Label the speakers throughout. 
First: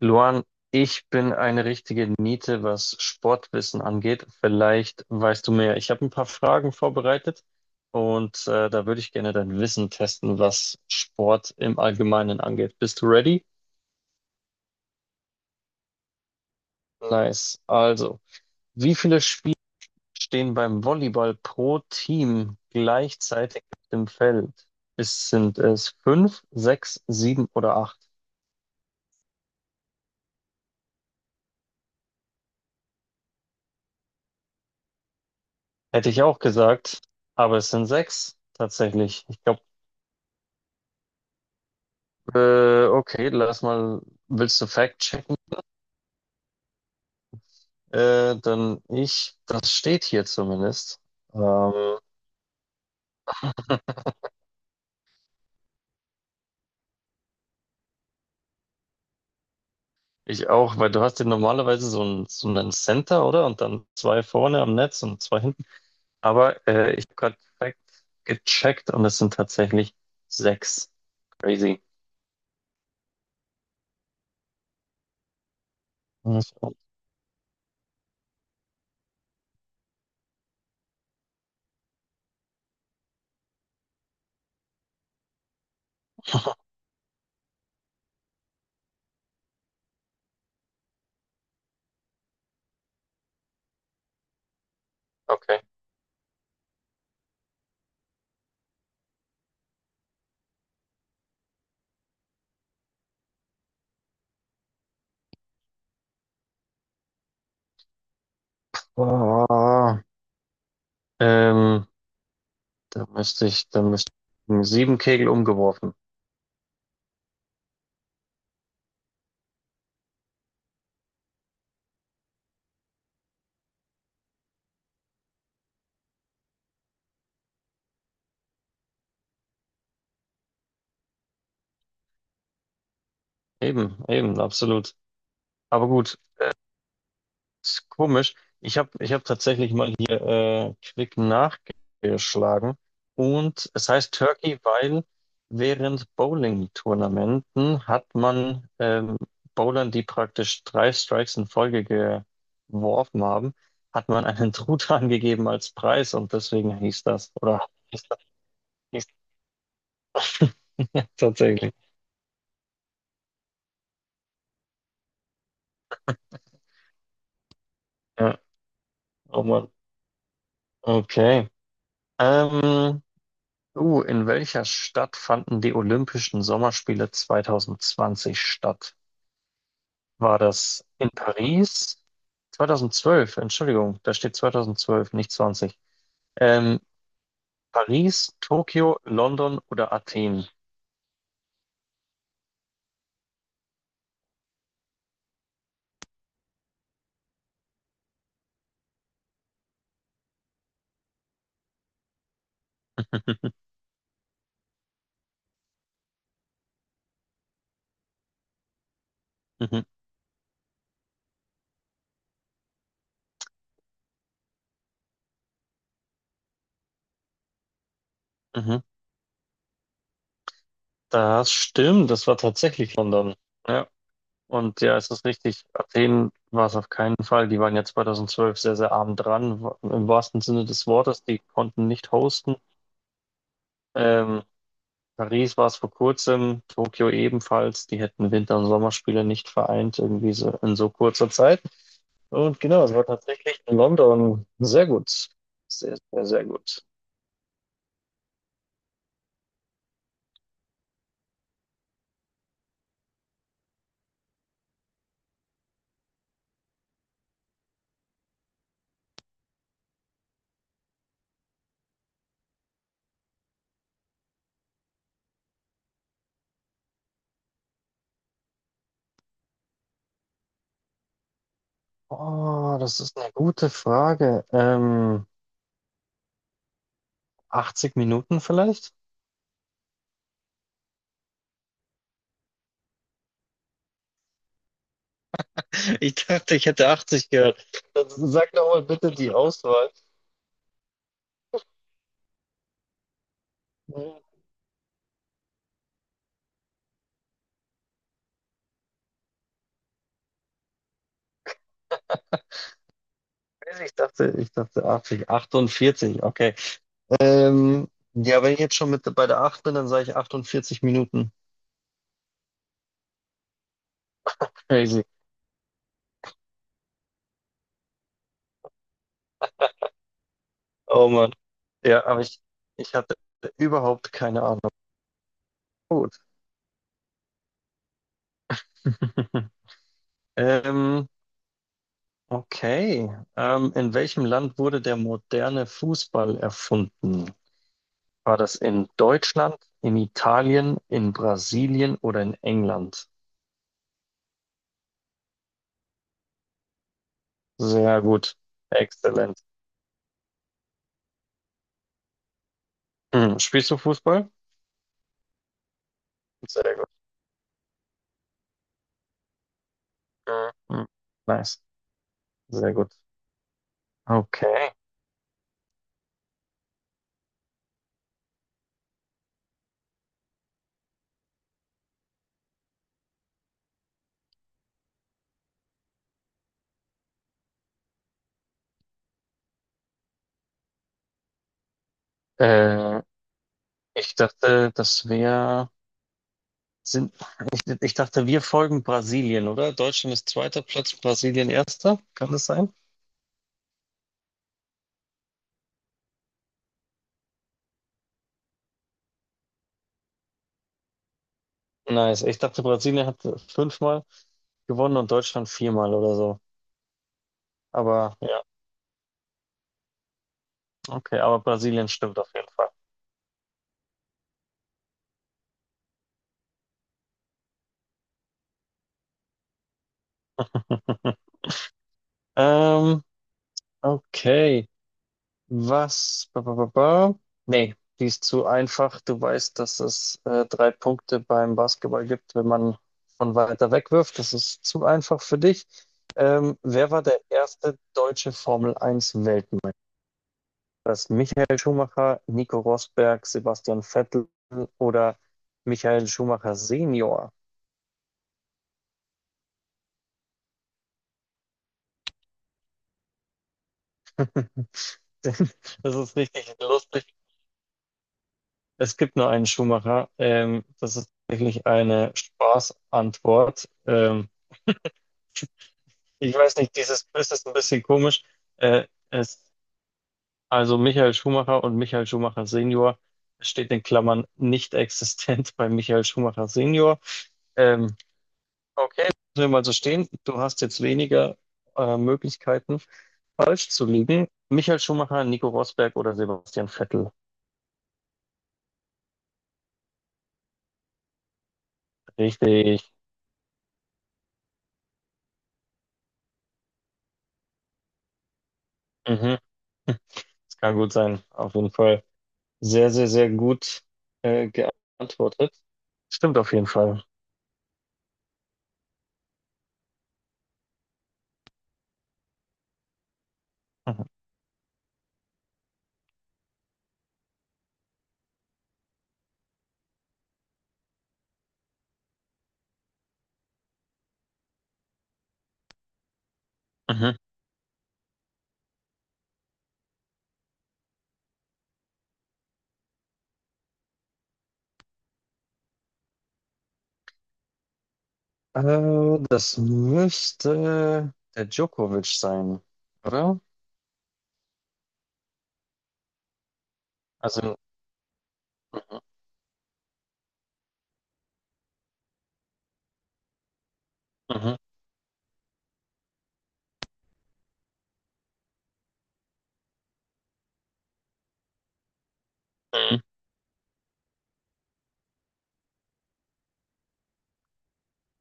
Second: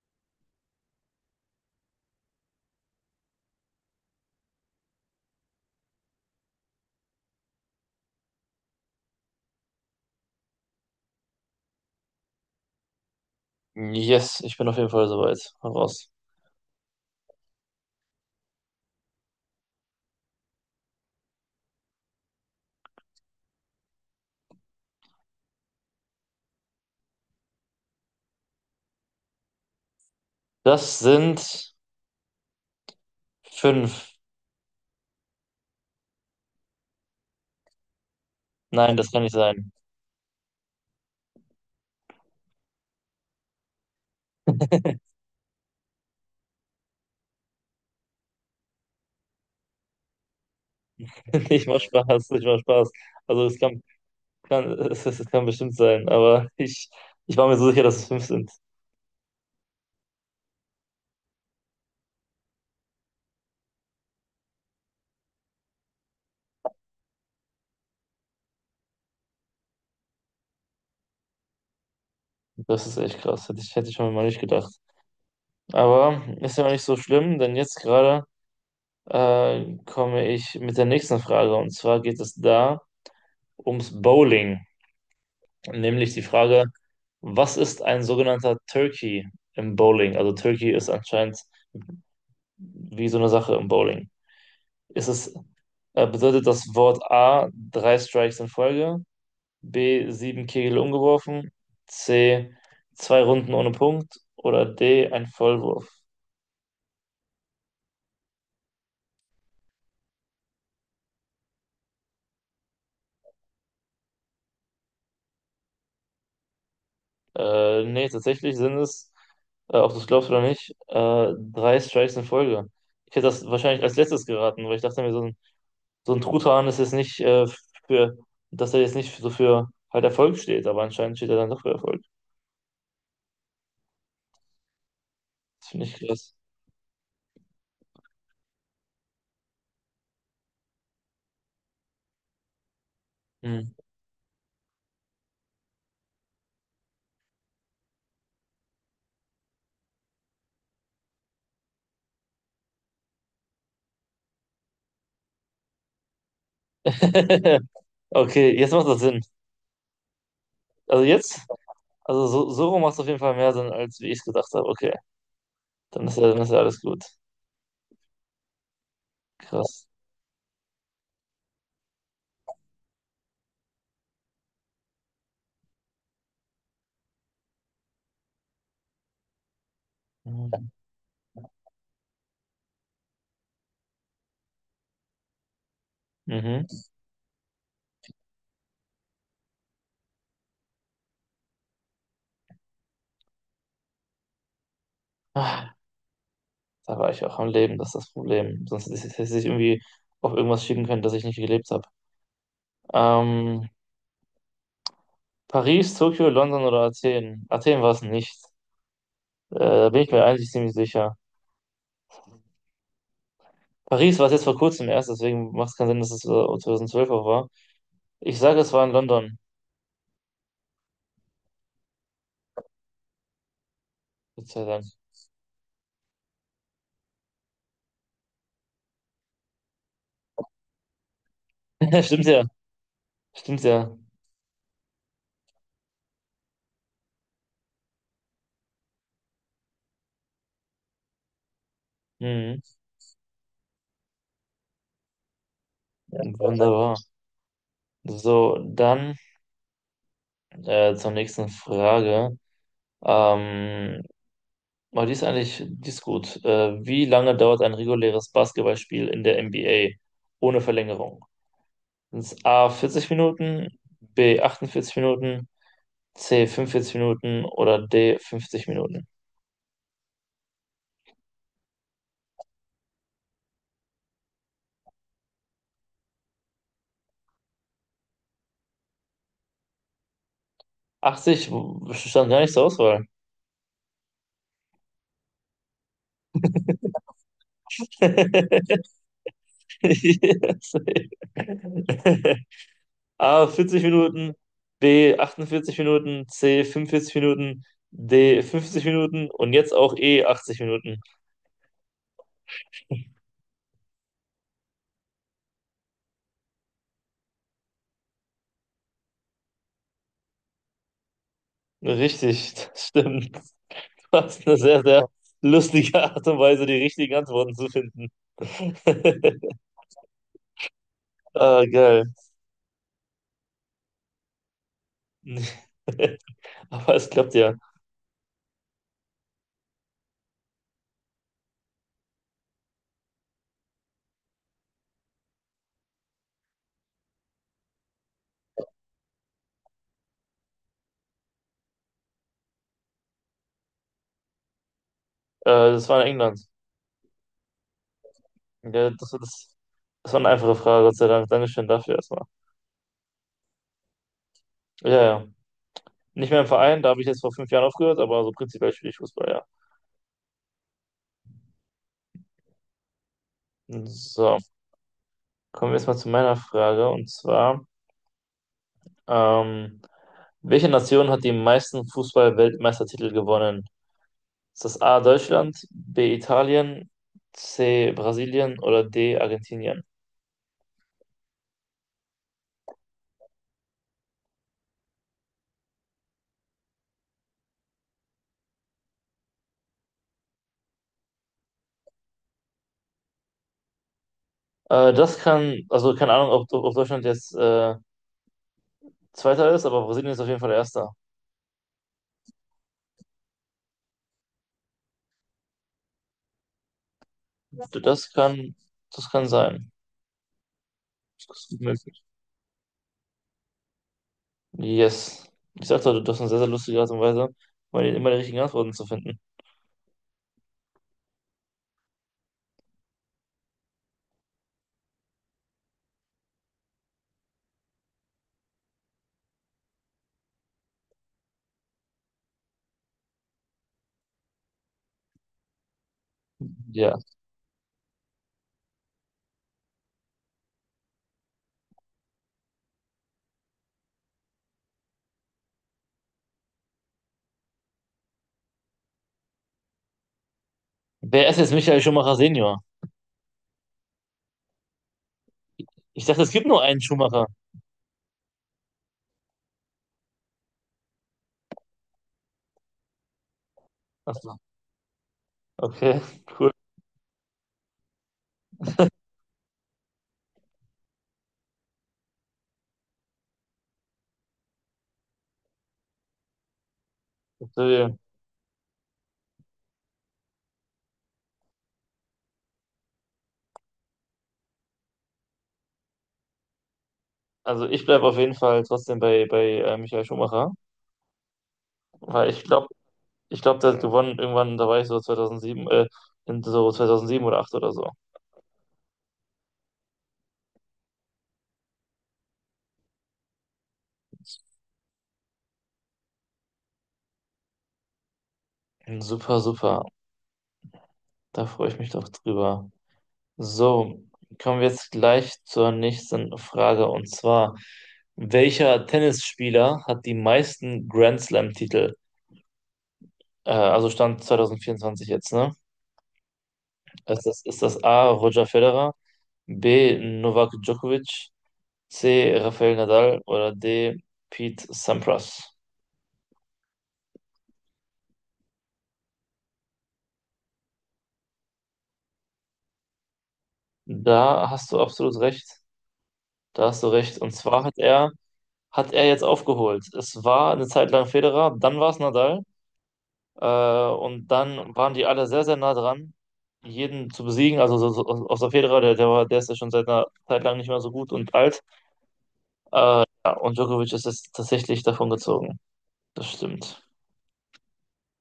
Speaker 1: Luan, ich bin eine richtige Niete, was Sportwissen angeht. Vielleicht weißt du mehr. Ich habe ein paar Fragen vorbereitet und da würde ich gerne dein Wissen testen, was Sport im Allgemeinen angeht. Bist du ready?
Speaker 2: Yes, ich bin auf jeden Fall soweit. Hau raus.
Speaker 1: Nice. Also, wie viele Spieler stehen beim Volleyball pro Team gleichzeitig auf dem Feld? Es sind es fünf, sechs, sieben oder acht?
Speaker 2: Das sind fünf.
Speaker 1: Hätte ich auch gesagt, aber es sind sechs
Speaker 2: Nein, das kann
Speaker 1: tatsächlich.
Speaker 2: nicht
Speaker 1: Ich glaube.
Speaker 2: sein.
Speaker 1: Okay, lass mal, willst du Fact checken? Dann das steht hier zumindest.
Speaker 2: Ich mach
Speaker 1: Ähm,
Speaker 2: Spaß, ich mach Spaß. Also es kann bestimmt sein, aber ich war mir so sicher, dass es fünf sind.
Speaker 1: ich auch, weil du hast ja normalerweise so einen Center, oder? Und dann zwei vorne am Netz und zwei hinten. Aber ich habe gerade Fact gecheckt und es sind tatsächlich sechs. Crazy.
Speaker 2: Das ist echt krass. Hätte ich schon mal nicht gedacht. Aber ist ja auch nicht so schlimm, denn jetzt gerade komme ich mit der nächsten Frage. Und zwar geht es da ums Bowling. Nämlich die Frage, was ist ein sogenannter Turkey im Bowling? Also Turkey ist anscheinend wie so eine Sache im Bowling. Ist es,
Speaker 1: Okay.
Speaker 2: bedeutet das Wort A drei Strikes in Folge, B sieben Kegel umgeworfen, C zwei Runden ohne Punkt oder D ein Vollwurf?
Speaker 1: Ah, ähm, da müsste ich sieben Kegel umgeworfen.
Speaker 2: Nee, tatsächlich sind es, ob du es glaubst oder nicht, drei Strikes in Folge. Ich hätte das wahrscheinlich als letztes geraten, weil ich dachte mir, so ein Truthahn ist jetzt nicht für, dass er jetzt nicht so für halt Erfolg steht, aber anscheinend steht er dann doch für Erfolg.
Speaker 1: Eben, eben, absolut.
Speaker 2: Das finde
Speaker 1: Aber
Speaker 2: ich
Speaker 1: gut.
Speaker 2: krass.
Speaker 1: Ist komisch. Ich hab tatsächlich mal hier quick nachgeschlagen. Und
Speaker 2: Hm.
Speaker 1: es heißt Turkey, weil während Bowling-Tournamenten hat man Bowlern, die praktisch drei Strikes in Folge geworfen haben, hat man einen Truthahn gegeben als Preis und deswegen hieß das. Oder hieß das,
Speaker 2: Okay, jetzt macht das
Speaker 1: hieß,
Speaker 2: Sinn. Also
Speaker 1: ja,
Speaker 2: jetzt,
Speaker 1: tatsächlich.
Speaker 2: also so rum macht es auf jeden Fall mehr Sinn, als wie ich es gedacht habe. Okay, dann ist ja alles gut.
Speaker 1: Ja, oh Mann.
Speaker 2: Krass.
Speaker 1: Okay. Ähm, Oh, in welcher Stadt fanden die Olympischen Sommerspiele 2020 statt? War
Speaker 2: Mhm.
Speaker 1: das in Paris? 2012, Entschuldigung, da steht 2012, nicht 20.
Speaker 2: Mhm.
Speaker 1: Ähm, Paris, Tokio, London oder Athen?
Speaker 2: Ah, da war ich auch am Leben, das ist das Problem. Sonst hätte ich irgendwie auf irgendwas schicken können, das ich nicht gelebt habe. Ähm, Paris, Tokio, London oder Athen? Athen war es nicht.
Speaker 1: Mhm,
Speaker 2: Da bin ich mir eigentlich ziemlich sicher. Paris war es jetzt vor kurzem erst, deswegen macht es keinen Sinn, dass es 2012 auch war. Ich sage, es
Speaker 1: mhm.
Speaker 2: war in London.
Speaker 1: Das stimmt, das war tatsächlich London. Ja,
Speaker 2: Gott sei
Speaker 1: und
Speaker 2: Dank.
Speaker 1: ja, es ist richtig. Athen war es auf keinen Fall. Die waren ja 2012 sehr, sehr arm dran, im wahrsten Sinne des Wortes. Die konnten nicht
Speaker 2: Stimmt ja,
Speaker 1: hosten.
Speaker 2: stimmt ja.
Speaker 1: Ähm, Paris war es vor kurzem, Tokio ebenfalls. Die hätten Winter- und Sommerspiele nicht vereint, irgendwie so in so kurzer Zeit. Und
Speaker 2: Mhm.
Speaker 1: genau, es war tatsächlich in London sehr gut. Sehr, sehr, sehr gut.
Speaker 2: Wunderbar. So, dann zur nächsten Frage. Ähm, oh, die ist gut. Wie lange dauert ein reguläres Basketballspiel in der NBA ohne Verlängerung? Sind A 40 Minuten, B 48 Minuten, C 45 Minuten oder D 50 Minuten?
Speaker 1: Oh, das ist eine gute Frage. 80 Minuten vielleicht?
Speaker 2: 80 stand gar nicht zur Auswahl.
Speaker 1: Ich dachte, ich hätte 80 gehört. Dann sag doch mal bitte die Auswahl.
Speaker 2: Yes. A vierzig
Speaker 1: Hm,
Speaker 2: Minuten, B 48 Minuten, C 45 Minuten, D 50 Minuten und jetzt auch E 80 Minuten.
Speaker 1: ich dachte 80, 48, okay. Ähm, ja, wenn ich jetzt schon mit bei der 8 bin, dann sage ich 48 Minuten.
Speaker 2: Richtig, das stimmt. Das ist eine sehr,
Speaker 1: Crazy.
Speaker 2: sehr lustige Art und Weise, die richtigen Antworten zu finden.
Speaker 1: Oh Mann.
Speaker 2: Ah,
Speaker 1: Ja,
Speaker 2: geil.
Speaker 1: aber ich hatte überhaupt keine Ahnung. Gut.
Speaker 2: Aber es klappt ja.
Speaker 1: Ähm, okay. In welchem Land wurde der moderne Fußball erfunden? War das in Deutschland, in Italien, in Brasilien oder in England?
Speaker 2: Das war in England.
Speaker 1: Sehr gut.
Speaker 2: Ja,
Speaker 1: Exzellent.
Speaker 2: das war eine einfache Frage, Gott sei Dank. Dankeschön dafür erstmal.
Speaker 1: Hm. Spielst du Fußball?
Speaker 2: Ja, ja. Nicht mehr im
Speaker 1: Sehr
Speaker 2: Verein,
Speaker 1: gut.
Speaker 2: da habe ich jetzt vor 5 Jahren aufgehört, aber so prinzipiell spiele ich Fußball, ja.
Speaker 1: Mhm. Nice. Sehr gut.
Speaker 2: So.
Speaker 1: Okay.
Speaker 2: Kommen wir jetzt mal zu meiner Frage und zwar, ähm, welche Nation hat die meisten Fußball-Weltmeistertitel gewonnen? Ist das A Deutschland, B Italien, C Brasilien oder D Argentinien?
Speaker 1: Äh, ich dachte, das wäre. Sind, ich dachte, wir folgen Brasilien, oder? Deutschland ist zweiter Platz, Brasilien erster. Kann das sein?
Speaker 2: Also keine Ahnung, ob Deutschland jetzt Zweiter ist, aber Brasilien ist auf jeden Fall Erster.
Speaker 1: Nice. Ich dachte, Brasilien hat fünfmal gewonnen und Deutschland viermal oder so.
Speaker 2: Das
Speaker 1: Aber ja,
Speaker 2: kann, das kann sein.
Speaker 1: okay,
Speaker 2: Das
Speaker 1: aber
Speaker 2: ist gut
Speaker 1: Brasilien
Speaker 2: möglich.
Speaker 1: stimmt auf jeden Fall.
Speaker 2: Yes. Ich sagte, du hast eine sehr, sehr lustige Art und Weise, immer die richtigen Antworten zu finden.
Speaker 1: Ähm, okay. Was? Ba, ba, ba, ba. Nee, die ist zu einfach. Du weißt, dass es drei Punkte beim Basketball gibt, wenn man von weiter weg wirft. Das ist zu einfach für dich. Wer
Speaker 2: Ja.
Speaker 1: war der erste deutsche Formel Eins Weltmeister? Das ist Michael Schumacher, Nico Rosberg, Sebastian Vettel oder Michael Schumacher Senior?
Speaker 2: Wer ist jetzt Michael Schumacher Senior?
Speaker 1: Das
Speaker 2: Ich
Speaker 1: ist
Speaker 2: dachte, es gibt
Speaker 1: richtig
Speaker 2: nur einen
Speaker 1: lustig.
Speaker 2: Schumacher.
Speaker 1: Es gibt nur einen Schumacher. Das ist wirklich eine Spaßantwort.
Speaker 2: Ach so, okay,
Speaker 1: Ich
Speaker 2: cool.
Speaker 1: weiß nicht, dieses Quiz ist ein bisschen komisch. Äh, es, also Michael Schumacher und Michael Schumacher Senior. Es steht in Klammern nicht existent bei Michael Schumacher Senior. Ähm,
Speaker 2: Verstehe.
Speaker 1: okay, lassen wir mal so stehen. Du hast jetzt weniger Möglichkeiten, falsch zu liegen. Michael Schumacher, Nico Rosberg oder Sebastian Vettel.
Speaker 2: Also ich bleibe auf jeden Fall trotzdem bei Michael Schumacher, weil ich glaube,
Speaker 1: Richtig.
Speaker 2: der hat gewonnen irgendwann, da war ich so 2007, in so 2007 oder 8 oder so.
Speaker 1: Mhm. Das kann gut sein. Auf jeden Fall sehr, sehr, sehr gut geantwortet. Stimmt auf jeden Fall.
Speaker 2: Super, super. Da freue ich mich doch drüber. So,
Speaker 1: Mhm.
Speaker 2: kommen wir jetzt gleich zur nächsten Frage und zwar, welcher Tennisspieler hat die meisten Grand Slam-Titel? Also Stand 2024 jetzt, ne?
Speaker 1: Mhm.
Speaker 2: Ist das A, Roger Federer, B, Novak Djokovic, C. Rafael Nadal oder D. Pete Sampras.
Speaker 1: Das müsste der Djokovic sein, oder?
Speaker 2: Da hast du absolut recht. Da hast du recht. Und
Speaker 1: Also,
Speaker 2: zwar hat er, jetzt aufgeholt. Es war eine Zeit lang Federer, dann war es Nadal. Äh, und
Speaker 1: mhm.
Speaker 2: dann waren die alle sehr, sehr nah dran, jeden zu besiegen. Also außer Federer, der ist ja schon seit einer Zeit lang nicht mehr so gut und alt.
Speaker 1: Mhm.
Speaker 2: Ja, und Djokovic ist jetzt tatsächlich davon gezogen. Das stimmt.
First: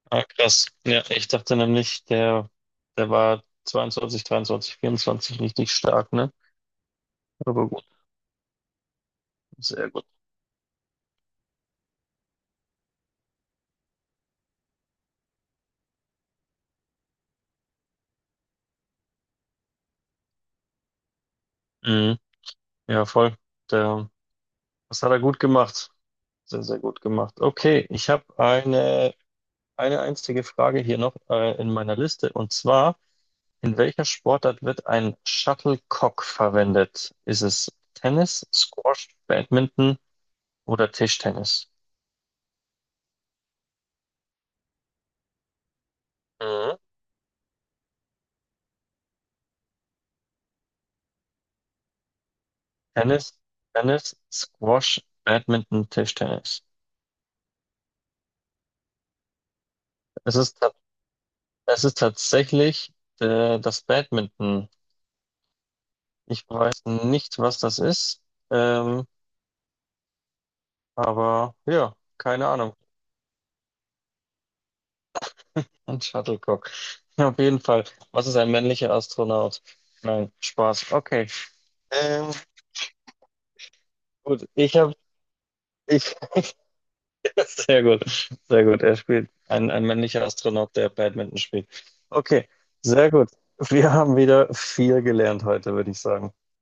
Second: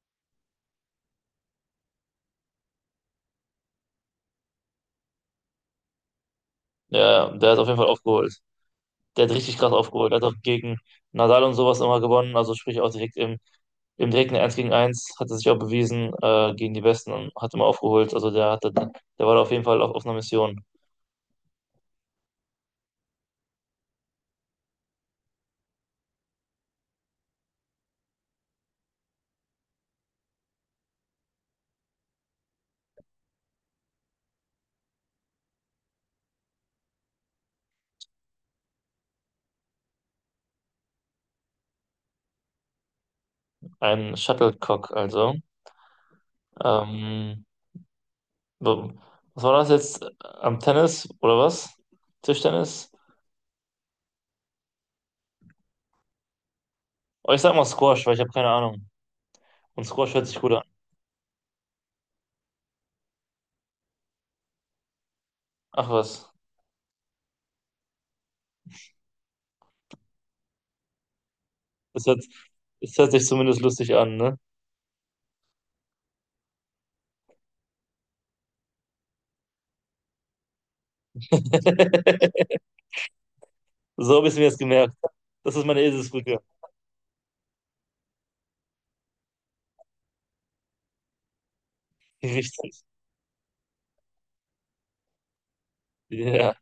Speaker 1: Ah, krass. Ja, ich dachte nämlich, der war 22, 23, 24 richtig stark, ne?
Speaker 2: Ja, ja, der hat auf
Speaker 1: Aber
Speaker 2: jeden
Speaker 1: gut,
Speaker 2: Fall aufgeholt. Der hat richtig krass
Speaker 1: sehr gut.
Speaker 2: aufgeholt. Hat auch gegen Nadal und sowas immer gewonnen. Also sprich auch direkt im direkten Eins gegen Eins hat er sich auch bewiesen gegen die Besten und hat immer aufgeholt. Also der war da auf jeden Fall auf einer Mission.
Speaker 1: Mhm. Ja, voll. Der, das hat er gut gemacht. Sehr, sehr gut gemacht. Okay, ich habe eine einzige Frage hier noch in meiner Liste. Und zwar, in welcher Sportart wird ein Shuttlecock verwendet? Ist es Tennis, Squash, Badminton oder Tischtennis?
Speaker 2: Ein Shuttlecock also.
Speaker 1: Mhm.
Speaker 2: Ähm, so, was war das jetzt? Am Tennis oder was? Tischtennis?
Speaker 1: Tennis, Tennis, Squash, Badminton, Tischtennis.
Speaker 2: Oh, ich sag mal Squash, weil ich habe keine Ahnung. Und Squash hört
Speaker 1: Es
Speaker 2: sich gut
Speaker 1: ist,
Speaker 2: an.
Speaker 1: ta- es ist tatsächlich das Badminton.
Speaker 2: Ach was.
Speaker 1: Ich weiß nicht, was das ist, ähm, aber ja,
Speaker 2: Das hört,
Speaker 1: keine Ahnung.
Speaker 2: das hört sich zumindest lustig an, ne?
Speaker 1: Ein Shuttlecock. Auf jeden Fall. Was ist ein männlicher Astronaut? Nein, Spaß. Okay. Ähm,
Speaker 2: So habe ich es mir
Speaker 1: gut,
Speaker 2: jetzt gemerkt. Das ist meine
Speaker 1: ich,
Speaker 2: Eselsbrücke.
Speaker 1: sehr gut, sehr gut. Er spielt ein männlicher Astronaut, der Badminton spielt. Okay,
Speaker 2: Richtig.
Speaker 1: sehr gut. Wir haben wieder viel gelernt heute, würde ich sagen.
Speaker 2: Ja.